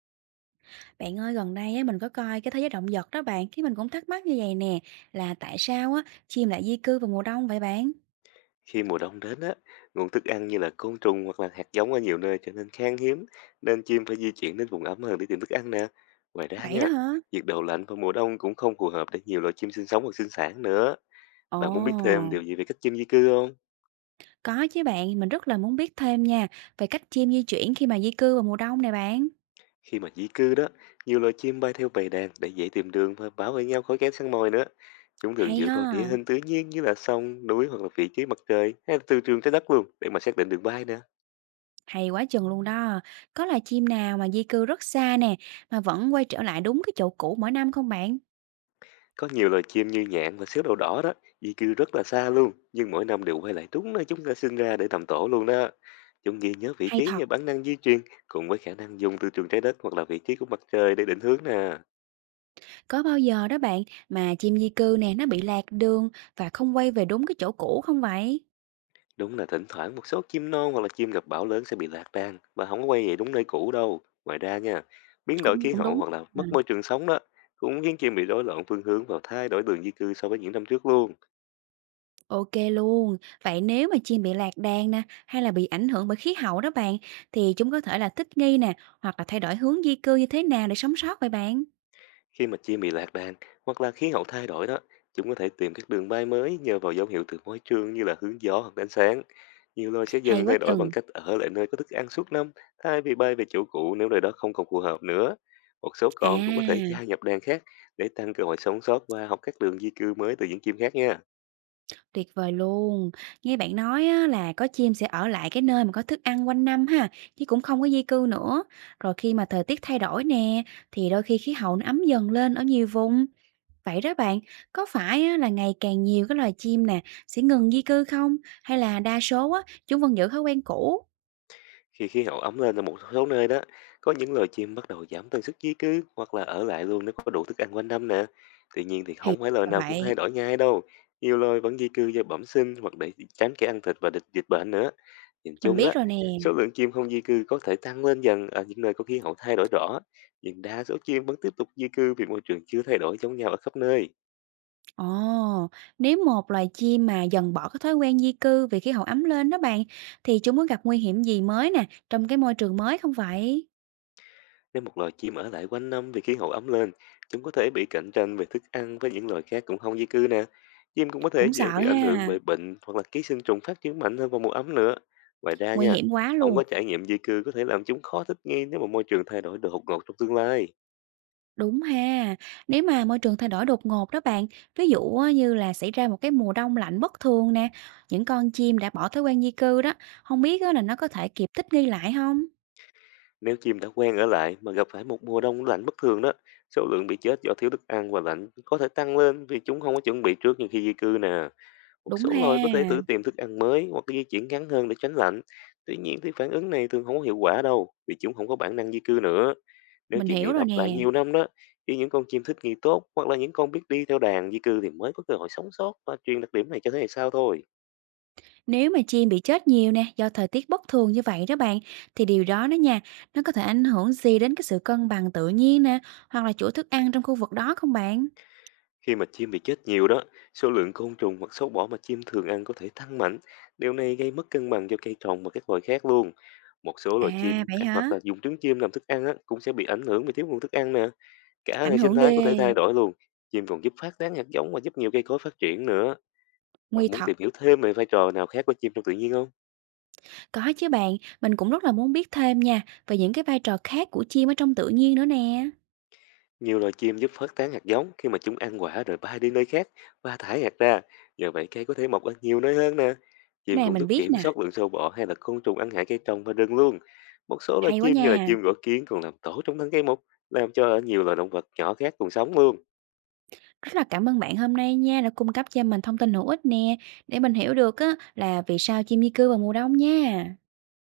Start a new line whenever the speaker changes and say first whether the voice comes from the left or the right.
right: Bạn ơi, gần đây á, mình có coi cái thế giới động vật đó bạn, cái mình cũng thắc mắc như vậy nè, là tại sao á, chim lại di cư vào mùa đông vậy bạn?
left: Khi mùa đông đến á, nguồn thức ăn như là côn trùng hoặc là hạt giống ở nhiều nơi trở nên khan hiếm, nên chim phải di chuyển đến vùng ấm hơn để tìm thức ăn nè. Ngoài ra
right: Vậy
left: nha,
right: đó hả?
left: nhiệt độ lạnh vào mùa đông cũng không phù hợp để nhiều loài chim sinh sống hoặc sinh sản nữa.
right: Ồ,
left: Bạn muốn biết thêm điều gì về cách chim di cư không?
right: có chứ bạn, mình rất là muốn biết thêm nha, về cách chim di chuyển khi mà di cư vào mùa đông này bạn.
left: Khi mà di cư đó, nhiều loài chim bay theo bầy đàn để dễ tìm đường và bảo vệ nhau khỏi kẻ săn mồi nữa. Chúng thường
right: Hay
left: dựa vào địa
right: ha,
left: hình tự nhiên như là sông, núi hoặc là vị trí mặt trời hay là từ trường trái đất luôn để mà xác định đường bay nè.
right: hay quá chừng luôn đó. Có là chim nào mà di cư rất xa nè, mà vẫn quay trở lại đúng cái chỗ cũ mỗi năm không bạn?
left: Có nhiều loài chim như nhạn và xếu đầu đỏ đó, di cư rất là xa luôn, nhưng mỗi năm đều quay lại đúng nơi chúng ta sinh ra để tầm tổ luôn đó. Chúng ghi nhớ vị
right: Hay
left: trí
right: thật,
left: nhờ bản năng di truyền, cùng với khả năng dùng từ trường trái đất hoặc là vị trí của mặt trời để định hướng nè.
right: có bao giờ đó bạn mà chim di cư nè nó bị lạc đường và không quay về đúng cái chỗ cũ không vậy?
left: Đúng là thỉnh thoảng một số chim non hoặc là chim gặp bão lớn sẽ bị lạc đàn và không có quay về đúng nơi cũ đâu. Ngoài ra nha, biến đổi
right: Cũng
left: khí
right: cũng
left: hậu
right: đúng.
left: hoặc là
right: À.
left: mất môi trường sống đó cũng khiến chim bị rối loạn phương hướng và thay đổi đường di cư so với những năm trước luôn.
right: OK luôn. Vậy nếu mà chim bị lạc đàn nè, hay là bị ảnh hưởng bởi khí hậu đó bạn, thì chúng có thể là thích nghi nè, hoặc là thay đổi hướng di cư như thế nào để sống sót vậy bạn?
left: Khi mà chim bị lạc đàn hoặc là khí hậu thay đổi đó, chúng có thể tìm các đường bay mới nhờ vào dấu hiệu từ môi trường như là hướng gió hoặc ánh sáng. Nhiều loài sẽ
right: Hay
left: dần
right: quá
left: thay đổi bằng
right: chừng.
left: cách ở lại nơi có thức ăn suốt năm thay vì bay về chỗ cũ nếu nơi đó không còn phù hợp nữa. Một số con cũng có thể
right: À,
left: gia nhập đàn khác để tăng cơ hội sống sót và học các đường di cư mới từ những chim khác nha.
right: tuyệt vời luôn. Nghe bạn nói á, là có chim sẽ ở lại cái nơi mà có thức ăn quanh năm ha, chứ cũng không có di cư nữa. Rồi khi mà thời tiết thay đổi nè, thì đôi khi khí hậu nó ấm dần lên ở nhiều vùng, vậy đó bạn, có phải á, là ngày càng nhiều cái loài chim nè sẽ ngừng di cư không? Hay là đa số á, chúng vẫn giữ thói quen cũ?
left: Khi khí hậu ấm lên ở một số nơi đó, có những loài chim bắt đầu giảm tần suất di cư hoặc là ở lại luôn nếu có đủ thức ăn quanh năm nè. Tuy nhiên thì
right: Thì
left: không phải loài
right: là
left: nào cũng thay
right: vậy,
left: đổi ngay đâu. Nhiều loài vẫn di cư do bẩm sinh hoặc để tránh kẻ ăn thịt và địch dịch bệnh nữa. Nhìn
right: mình
left: chung
right: biết
left: đó,
right: rồi nè.
left: số lượng chim không di cư có thể tăng lên dần ở những nơi có khí hậu thay đổi rõ. Nhưng đa số chim vẫn tiếp tục di cư vì môi trường chưa thay đổi giống nhau ở khắp nơi.
right: Ồ, nếu một loài chim mà dần bỏ cái thói quen di cư vì khí hậu ấm lên đó bạn, thì chúng có gặp nguy hiểm gì mới nè trong cái môi trường mới không vậy?
left: Nếu một loài chim ở lại quanh năm vì khí hậu ấm lên, chúng có thể bị cạnh tranh về thức ăn với những loài khác cũng không di cư nè. Chim cũng có thể
right: Cũng
left: dễ
right: sợ
left: bị ảnh hưởng
right: ha,
left: bởi bệnh hoặc là ký sinh trùng phát triển mạnh hơn vào mùa ấm nữa. Ngoài ra
right: nguy
left: nha,
right: hiểm quá
left: không
right: luôn.
left: có trải nghiệm di cư có thể làm chúng khó thích nghi nếu mà môi trường thay đổi đột ngột trong tương lai.
right: Đúng ha. Nếu mà môi trường thay đổi đột ngột đó bạn, ví dụ á, như là xảy ra một cái mùa đông lạnh bất thường nè, những con chim đã bỏ thói quen di cư đó, không biết á là nó có thể kịp thích nghi lại không?
left: Nếu chim đã quen ở lại mà gặp phải một mùa đông lạnh bất thường đó, số lượng bị chết do thiếu thức ăn và lạnh có thể tăng lên vì chúng không có chuẩn bị trước như khi di cư nè. Một
right: Đúng
left: số loài có thể tự
right: ha,
left: tìm thức ăn mới hoặc di chuyển ngắn hơn để tránh lạnh. Tuy nhiên thì phản ứng này thường không có hiệu quả đâu, vì chúng không có bản năng di cư nữa. Nếu
right: mình
left: chuyện này
right: hiểu rồi
left: lặp lại
right: nè.
left: nhiều năm đó, thì những con chim thích nghi tốt hoặc là những con biết đi theo đàn di cư thì mới có cơ hội sống sót và truyền đặc điểm này cho thế hệ sau thôi.
right: Nếu mà chim bị chết nhiều nè, do thời tiết bất thường như vậy đó bạn, thì điều đó đó nha, nó có thể ảnh hưởng gì đến cái sự cân bằng tự nhiên nè, hoặc là chuỗi thức ăn trong khu vực đó không bạn?
left: Khi mà chim bị chết nhiều đó, số lượng côn trùng hoặc sâu bọ mà chim thường ăn có thể tăng mạnh. Điều này gây mất cân bằng cho cây trồng và các loài khác luôn. Một số loài
right: À,
left: chim
right: vậy
left: ăn
right: hả?
left: hoặc là dùng trứng chim làm thức ăn á, cũng sẽ bị ảnh hưởng vì thiếu nguồn thức ăn nè. Cả
right: Ảnh
left: hệ sinh
right: hưởng
left: thái có thể
right: ghê,
left: thay đổi luôn, chim còn giúp phát tán hạt giống và giúp nhiều cây cối phát triển nữa.
right: nguy
left: Bạn muốn
right: thật.
left: tìm hiểu thêm về vai trò nào khác của chim trong tự nhiên không?
right: Có chứ bạn, mình cũng rất là muốn biết thêm nha, về những cái vai trò khác của chim ở trong tự nhiên nữa nè.
left: Nhiều loài chim giúp phát tán hạt giống khi mà chúng ăn quả rồi bay đi nơi khác và thải hạt ra. Nhờ vậy cây có thể mọc ở nhiều nơi hơn nè.
right: Cái
left: Chim
right: này
left: cũng
right: mình
left: giúp
right: biết
left: kiểm
right: nè,
left: soát lượng sâu bọ hay là côn trùng ăn hại cây trồng và rừng luôn. Một số loài
right: hay quá
left: chim như là
right: nha.
left: chim gỗ kiến còn làm tổ trong thân cây mục, làm cho ở nhiều loài động vật nhỏ khác cùng sống luôn.
right: Rất là cảm ơn bạn hôm nay nha đã cung cấp cho mình thông tin hữu ích nè, để mình hiểu được á là vì sao chim di cư vào mùa đông nha.